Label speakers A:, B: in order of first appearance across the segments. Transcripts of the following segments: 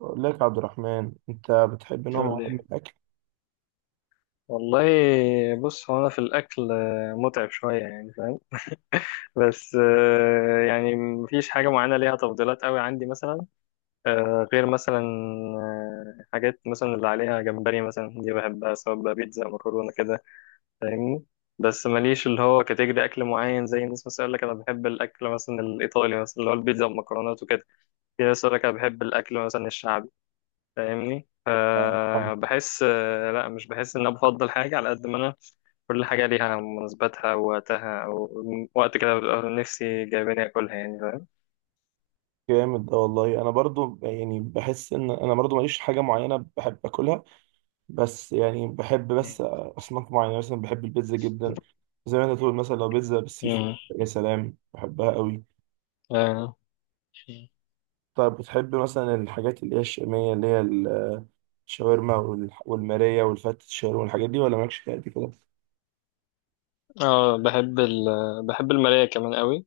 A: بقول لك يا عبد الرحمن انت بتحب نوع
B: يقول
A: معين من
B: لي
A: الاكل؟
B: والله. بص، هو انا في الاكل متعب شويه، يعني فاهم. بس يعني مفيش حاجه معينه ليها تفضيلات قوي عندي مثلا، غير مثلا حاجات مثلا اللي عليها جمبري مثلا دي بحبها، سواء بقى بيتزا، مكرونه كده، فاهمني؟ بس ماليش اللي هو كاتيجري اكل معين، زي الناس مثلا يقول لك انا بحب الاكل مثلا الايطالي مثلا اللي هو البيتزا والمكرونات وكده. في ناس يقول لك انا بحب الاكل مثلا الشعبي، فاهمني؟
A: آه،
B: فبحس، لا، مش بحس ان انا بفضل حاجه على قد ما انا كل حاجة ليها مناسباتها ووقتها، ووقت كده ببقى نفسي جايباني أكلها، يعني فاهم؟
A: جامد ده والله. انا برضو يعني بحس ان انا برضو ماليش حاجه معينه بحب اكلها، بس يعني بحب
B: مم.
A: بس اصناف معينه، مثلا بحب البيتزا جدا. زي ما انت تقول، مثلا لو بيتزا بالسي فود،
B: مم.
A: يا سلام بحبها قوي.
B: آه.
A: طب بتحب مثلا الحاجات اللي هي الشاميه، اللي هي الشاورما والماريه والفتة، الشاورما والحاجات دي، ولا مالكش فيها قد كده؟
B: اه بحب ال بحب المراية كمان قوي.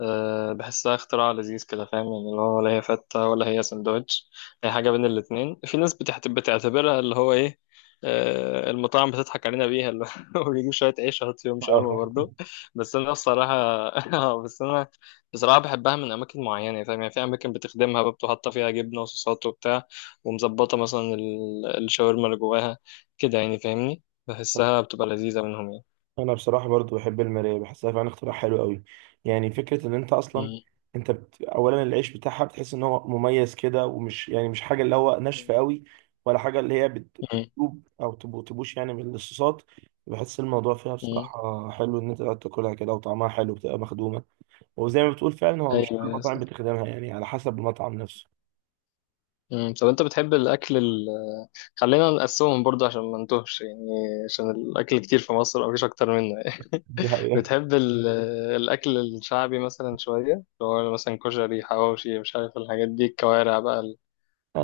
B: أه، بحسها اختراع لذيذ كده، فاهم يعني؟ اللي هو ولا هي فتة ولا هي سندوتش، هي حاجة بين الاتنين. في ناس بتعتبرها اللي هو ايه، أه، المطاعم بتضحك علينا بيها، اللي هو بيجيب شوية عيش يحط فيهم شاورما
A: اه،
B: برضه. بس أنا بصراحة بس أنا بصراحة بحبها من أماكن معينة، فاهم يعني؟ في أماكن بتخدمها بقى، بتبقى حاطة فيها جبنة وصوصات وبتاع، ومظبطة مثلا الشاورما اللي جواها كده، يعني فاهمني؟ بحسها بتبقى لذيذة منهم يعني.
A: انا بصراحه برضو بحب المرايه، بحسها فعلا اختراع حلو قوي. يعني فكره ان انت اصلا،
B: م-
A: اولا العيش بتاعها بتحس ان هو مميز كده، ومش يعني مش حاجه اللي هو ناشفه
B: م-
A: قوي، ولا حاجه اللي هي
B: م-
A: بتدوب او تبوش يعني من الصوصات. بحس الموضوع فيها
B: م.
A: بصراحه حلو، ان انت قاعد تاكلها كده وطعمها حلو بتبقى مخدومه. وزي ما بتقول فعلا، هو مش كل
B: أيوه.
A: المطاعم بتخدمها، يعني على حسب المطعم نفسه.
B: مم. طب انت بتحب الاكل ال... خلينا نقسمهم برضه عشان ما نتوهش يعني، عشان الاكل كتير في مصر، او مفيش اكتر منه يعني.
A: دي حقيقه.
B: بتحب ال... مم. الاكل الشعبي مثلا شويه، اللي هو مثلا كشري، حواوشي، مش عارف الحاجات دي، الكوارع بقى ال-،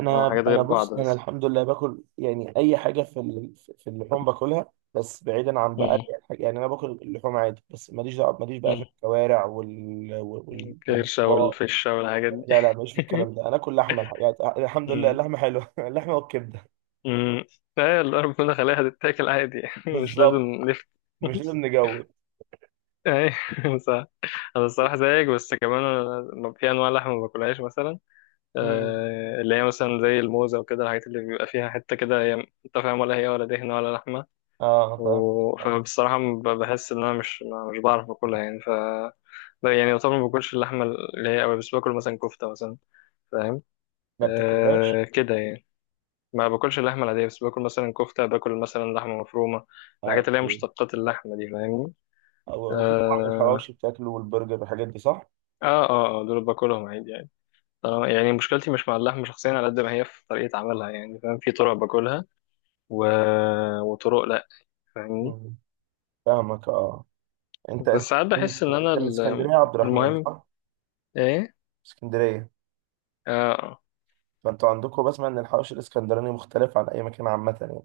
B: يعني هو حاجات
A: انا
B: غير
A: بص،
B: بعض
A: انا
B: بس.
A: الحمد لله باكل يعني اي حاجه في اللحوم باكلها، بس بعيدا عن بقى
B: مم.
A: دي الحاجة. يعني انا باكل اللحوم عادي، بس ماليش دعوه، ماليش بقى في
B: مم.
A: الكوارع وال وال
B: الكرشه
A: والمطبخ
B: والفشه والحاجات دي.
A: لا لا، ماليش في الكلام ده، انا اكل لحمه، الحاجات الحمد لله
B: مم.
A: اللحمه حلوه. اللحمه والكبده.
B: مم. ايه اللي ربنا خليها تتاكل عادي، مش لازم
A: بالظبط،
B: نفت.
A: مش لازم نجود.
B: ايه، صح. انا الصراحه زيك، بس كمان أنا في انواع لحمه ما باكلهاش مثلا،
A: امم.
B: اللي هي مثلا زي الموزة وكده، الحاجات اللي بيبقى فيها حتة كده، هي انت فاهم، ولا هي ولا دهنة ولا لحمة،
A: اه، فاهم.
B: و...
A: آه.
B: فبصراحة بحس إن أنا مش مش بعرف أكلها، يعني ف يعني طبعا ما باكلش اللحمة اللي هي أوي، بس باكل مثلا كفتة مثلا، فاهم؟
A: ما بتاكلهاش.
B: أه كده يعني، ما باكلش اللحمة العادية، بس باكل مثلا كفتة، باكل مثلا لحمة مفرومة،
A: اه،
B: الحاجات اللي هي
A: اوكي.
B: مشتقات اللحمة دي فاهمني؟
A: واكيد طبعا
B: اه
A: الحواوشي بتاكله والبرجر والحاجات دي، صح؟
B: اه اه، دول باكلهم عادي يعني. يعني مشكلتي مش مع اللحمة شخصيا، على قد ما هي في طريقة عملها، يعني فاهم؟ في طرق باكلها، و... وطرق لا، فاهمني؟
A: مم. فاهمك، اه. انت
B: بس
A: انت
B: ساعات
A: من
B: بحس
A: اسك-
B: ان انا
A: انت من
B: ال-،
A: اسكندريه يا عبد الرحمن،
B: المهم،
A: صح؟
B: ايه.
A: اسكندريه.
B: اه
A: فانتوا عندكم، بسمع ان الحوش الاسكندراني مختلف عن اي مكان عامه يعني.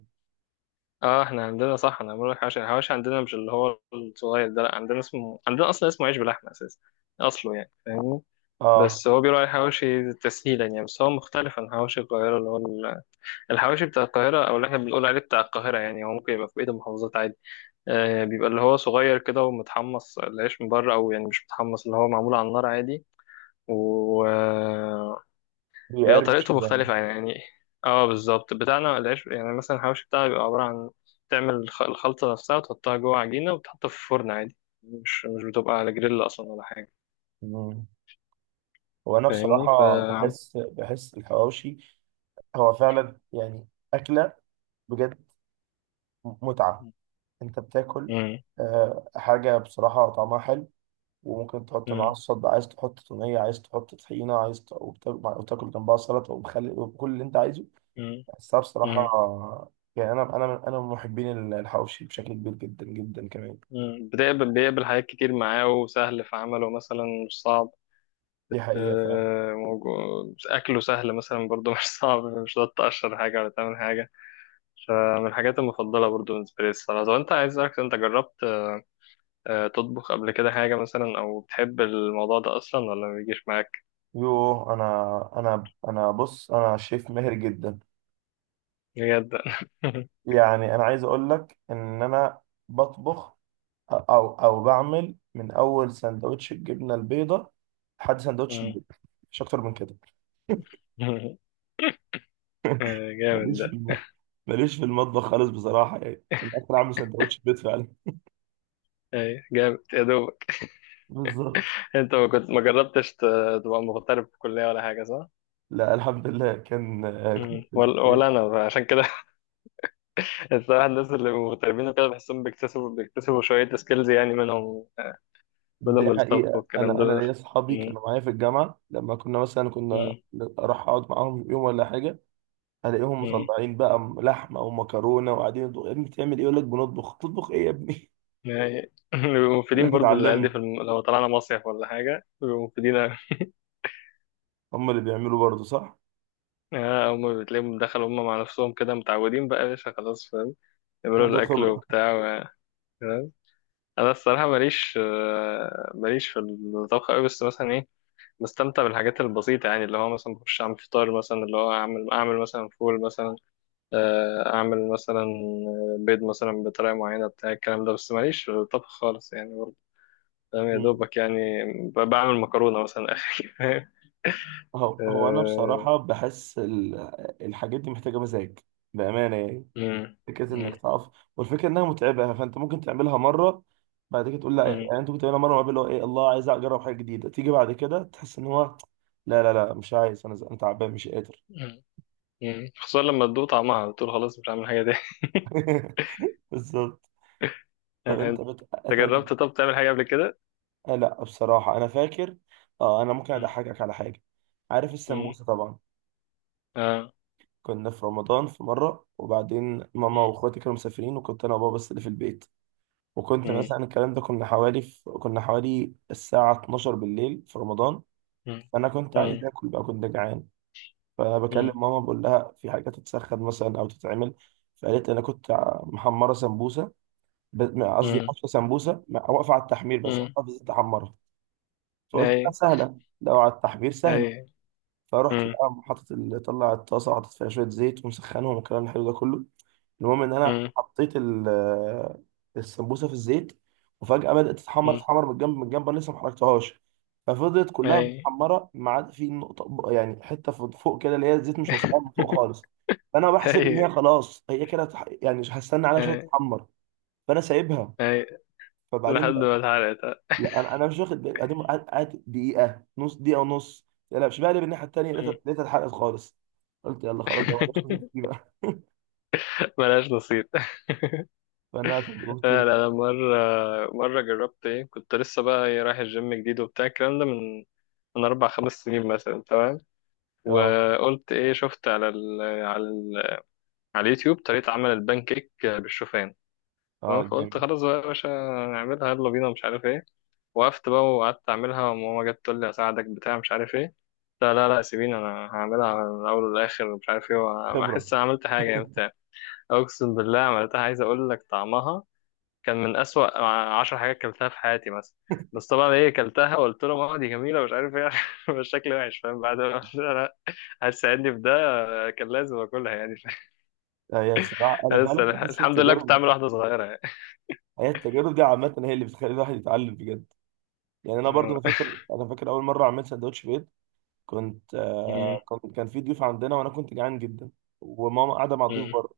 B: اه، احنا عندنا صح. انا بقول لك حواشي، الحواشي عندنا مش اللي هو الصغير ده، لا، عندنا اسمه، عندنا اصلا اسمه عيش بلحمه اساسا، اصله يعني فاهمني؟
A: اه،
B: بس هو بيقولوا عليه حواشي تسهيلا يعني، بس هو مختلف عن حواشي القاهره، اللي هو ال- الحواشي بتاع القاهره، او اللي احنا بنقول عليه بتاع القاهره، يعني هو ممكن يبقى في بقيه المحافظات عادي، آه، بيبقى اللي هو صغير كده، ومتحمص العيش من بره، او يعني مش متحمص، اللي هو معمول على النار عادي، و... بيبقى
A: بيقرمش
B: طريقته
A: كده يعني.
B: مختلفة يعني. اه بالظبط، بتاعنا العيش يعني، مثلا الحواوشي بتاعنا بيبقى عبارة عن، تعمل الخلطة نفسها وتحطها جوه عجينة وتحطها في فرن عادي، مش بتبقى على جريل أصلا ولا حاجة،
A: مم. وانا
B: فاهمني؟ ف
A: بصراحه بحس الحواوشي هو فعلا، يعني اكله بجد متعه. انت بتاكل
B: مم.
A: حاجه بصراحه طعمها حلو، وممكن تحط معاها
B: مم.
A: الصوص بقى، عايز تحط توميه، عايز تحط طحينه، وتاكل جنبها سلطه ومخلل وكل اللي انت عايزه.
B: مم.
A: بس أنا بصراحة
B: مم.
A: يعني أنا من محبين الحواوشي بشكل كبير جدا جدا كمان.
B: مم. بتقبل، بيقبل حاجات كتير معاه، وسهل في عمله مثلا، مش صعب،
A: دي حقيقة فعلا.
B: موجو- أكله سهل مثلا برضو، مش صعب، مش هتقعد تقشر حاجة ولا تعمل حاجة، فمن الحاجات المفضلة برضو بالنسبة لي الصراحة. طب أنت، عايز أسألك، أنت جربت تطبخ قبل كده حاجة مثلا، أو بتحب الموضوع ده أصلا ولا ما بيجيش معاك؟
A: يوه، أنا أنا أنا بص أنا شيف ماهر جدا.
B: بجد؟
A: يعني أنا عايز أقول لك إن أنا بطبخ أو بعمل من أول سندوتش الجبنة البيضاء لحد سندوتش
B: مم.
A: البيض، مش أكتر من كده.
B: جامد
A: ماليش في
B: ده.
A: الم... ماليش في المطبخ خالص بصراحة، يعني أنت أكتر عامل سندوتش البيض فعلا.
B: أي جامد يا دوبك.
A: بالظبط.
B: أنت ما كنت، ما جربتش ت- تبقى مغترب في الكلية ولا حاجة صح؟
A: لا الحمد لله، كنت
B: مم.
A: في
B: ولا
A: الكلية.
B: أنا عشان كده. الصراحة، الناس اللي مغتربين وكده بحسهم بيكتسبوا شوية سكيلز يعني، منهم منهم
A: دي
B: الطبخ
A: حقيقة،
B: والكلام
A: أنا
B: ده.
A: أنا ليا أصحابي
B: مم.
A: كانوا معايا في الجامعة، لما مثلا كنا
B: مم.
A: أروح أقعد معاهم يوم ولا حاجة، ألاقيهم
B: مم.
A: مطلعين بقى لحمة أو مكرونة وقاعدين يطبخوا. يا ابني بتعمل إيه؟ يقول لك بنطبخ. تطبخ إيه يا ابني؟
B: يعني بيبقوا
A: يقول
B: مفيدين
A: لك
B: برضو للعيال دي
A: اتعلمنا.
B: في لو طلعنا مصيف ولا حاجة بيبقوا مفيدين.
A: هم اللي بيعملوا برضه، صح؟
B: هما بتلاقيهم دخلوا هما مع نفسهم كده متعودين بقى، يا باشا خلاص فاهم؟ يعملوا
A: خدوا
B: الأكل
A: خبرة.
B: وبتاع، و- فاهم. أنا الصراحة ماليش، ماليش في الطبخ أوي، بس مثلا إيه، بستمتع بالحاجات البسيطة، يعني اللي هو مثلا بخش أعمل فطار مثلا، اللي هو أعمل، أعمل مثلا فول مثلا، أعمل مثلا بيض مثلا بطريقة معينة، بتاع الكلام ده، بس ماليش في الطبخ خالص يعني برضه، فاهم يا
A: مم.
B: دوبك يعني؟ بعمل مكرونة مثلا آخر.
A: هو أنا
B: آه،
A: بصراحة بحس الحاجات دي محتاجة مزاج، بأمانة يعني.
B: مم،
A: فكره انك
B: مم،
A: تقف، والفكره انها متعبه يعني، فانت ممكن تعملها مره، بعد كده تقول لا، يعني انت ممكن تعملها مره، وقبل اللي هو ايه، الله عايز اجرب حاجه جديده، تيجي بعد كده تحس ان هو لا لا لا، مش عايز، انا زهقان تعبان مش قادر.
B: مم، مم. خصوصا لما تدوق طعمها بتقول خلاص مش هعمل حاجة تاني.
A: بالظبط. طب انت
B: انت
A: بت... انت انت
B: جربت، طب تعمل حاجة قبل كده؟
A: آه، لا بصراحه انا فاكر. اه، انا ممكن
B: مم.
A: اضحكك على حاجه. عارف
B: مم.
A: السمبوسه طبعا،
B: اه.
A: كنا في رمضان في مره، وبعدين ماما
B: مم.
A: واخواتي كانوا مسافرين، وكنت انا وبابا بس اللي في البيت. وكنت
B: مم.
A: مثلا الكلام ده، كنا حوالي الساعه 12 بالليل في رمضان،
B: مم.
A: انا كنت عايز
B: مم.
A: اكل بقى، كنت جعان. فبكلم
B: مم.
A: ماما، بقول لها في حاجه تتسخن مثلا او تتعمل. فقالت لي انا كنت محمره سمبوسه، قصدي
B: مم.
A: حفصه سمبوسه، واقفه على التحمير، بس
B: مم.
A: واقفه في الزيت احمرها. فقلت لها
B: اي.
A: سهله، لو على التحمير سهله.
B: اي.
A: فرحت
B: مم.
A: بقى طلع الطاسه، وحطيت فيها شويه زيت ومسخنهم والكلام الحلو ده كله. المهم ان انا
B: مم.
A: حطيت السمبوسه في الزيت، وفجاه بدات تتحمر
B: مم.
A: تتحمر من الجنب، من الجنب انا لسه ما حركتهاش. ففضلت كلها
B: اي.
A: متحمره، ما عدا في نقطه يعني حته فوق فوق كده، اللي هي الزيت مش واصلها من فوق خالص. فانا بحسب ان هي
B: اي.
A: خلاص، هي كده يعني مش هستنى عليها، شويه
B: اي.
A: تتحمر، فانا سايبها.
B: اي. لحد
A: فبعدين
B: ما اتحرقت.
A: لا، انا مش واخد بالي، قعد دقيقه، نص دقيقه ونص. لا لا، مش بقلب الناحيه التانيه، لقيتها
B: مم.
A: لقيتها اتحرقت خالص. قلت يلا خلاص، ده مالهاش خبرتي بقى.
B: ملهاش نصيب.
A: فانا تجربتي.
B: لا لا، أنا مرة جربت ايه، كنت لسه بقى إيه، رايح الجيم جديد وبتاع الكلام ده، من من 4 أو 5 سنين مثلا، تمام؟
A: اه،
B: وقلت ايه، شفت على ال على ال على اليوتيوب طريقة عمل البان كيك بالشوفان، تمام؟
A: اه،
B: فقلت
A: جامد
B: خلاص بقى يا باشا نعملها يلا بينا، مش عارف ايه، وقفت بقى وقعدت اعملها، وماما جت تقول لي اساعدك، بتاع مش عارف ايه، لا لا لا سيبيني انا هعملها من الاول للاخر، مش عارف ايه،
A: خبره.
B: واحس انا عملت حاجه يعني بتاع. اقسم بالله عملتها، عايز اقول لك طعمها كان من اسوأ 10 حاجات كلتها في حياتي مثلا. بس طبعا ايه، كلتها وقلت له ماما دي جميله مش عارف ايه، بس شكلي وحش فاهم، بعد ما قلت لها لا، هتساعدني في ده، كان لازم اكلها يعني.
A: آه، هي بصراحه انا فعلا
B: بس أنا
A: بحس
B: الحمد لله كنت
A: التجارب،
B: عامل واحده صغيره يعني.
A: هي التجارب دي عامه هي اللي بتخلي الواحد يتعلم بجد. يعني انا برضو انا
B: آه.
A: فاكر انا فاكر اول مره عملت سندوتش بيض. كنت
B: مم.
A: آه كنت كان في ضيوف عندنا وانا كنت جعان جدا، وماما قاعده مع الضيوف
B: مم.
A: بره،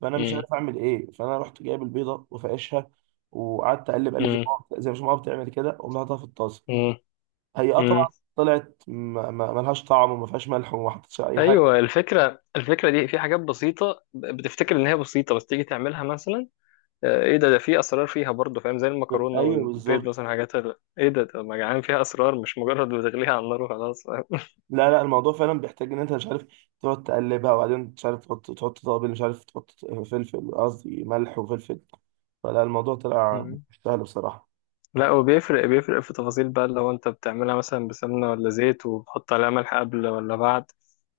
A: فانا مش
B: مم.
A: عارف اعمل ايه. فانا رحت جايب البيضه وفقشها، وقعدت اقلب اقلب
B: مم.
A: زي ما ماما بتعمل كده، وقمت حاططها في الطاسه.
B: مم.
A: هي
B: مم.
A: طبعا طلعت ملهاش طعم، وما فيهاش ملح، وما حطيتش اي حاجه.
B: ايوه الفكره دي في حاجات بسيطه، بتفتكر ان هي بسيطه، بس تيجي تعملها مثلا، ايه، ده في اسرار فيها برضه فاهم، زي المكرونه
A: ايوه
B: والبيض
A: بالظبط.
B: مثلا، حاجات ال- ايه ده ما جعان فيها اسرار، مش مجرد بتغليها على النار وخلاص فاهم.
A: لا لا، الموضوع فعلا بيحتاج ان انت مش عارف تقعد تقلبها، وبعدين مش عارف تحط توابل، مش عارف تحط فلفل، قصدي ملح وفلفل، فلا الموضوع طلع مش سهل بصراحه.
B: لا، هو بيفرق في تفاصيل بقى، لو انت بتعملها مثلا بسمنة ولا زيت، وبتحط عليها ملح قبل ولا بعد،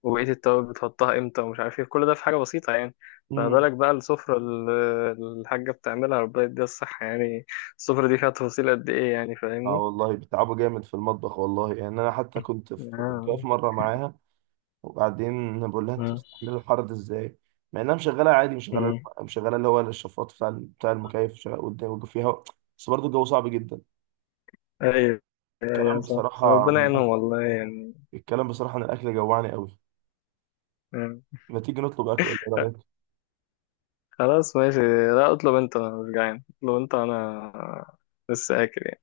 B: وبقية التوابل بتحطها امتى، ومش عارف ايه، كل ده في حاجة بسيطة يعني،
A: امم.
B: فبالك بقى السفرة اللي الحاجة بتعملها، ربنا يديها الصحة يعني، السفرة دي فيها تفاصيل قد ايه يعني
A: اه
B: فاهمني؟
A: والله، بيتعبوا جامد في المطبخ والله، يعني انا حتى كنت واقف
B: آه.
A: مره معاها، وبعدين بقول لها انت
B: مم.
A: مستحمله الحر ده ازاي، مع انها مشغله عادي، مشغله
B: مم.
A: مشغله اللي هو الشفاط بتاع المكيف شغال قدام، فيها بس برضه الجو صعب جدا.
B: ايوه. يا
A: الكلام
B: صح،
A: بصراحه
B: ربنا
A: عن
B: يعينهم
A: الاكل
B: والله يعني.
A: الكلام بصراحه عن الاكل جوعني قوي.
B: مم.
A: ما تيجي نطلب اكل، ولا ايه رايك؟
B: خلاص ماشي، لا اطلب انت، انا مش جعان، اطلب انت، انا لسه اكل يعني،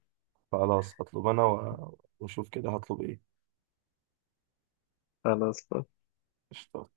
A: خلاص، هطلب انا واشوف كده هطلب ايه.
B: خلاص.
A: قشطة.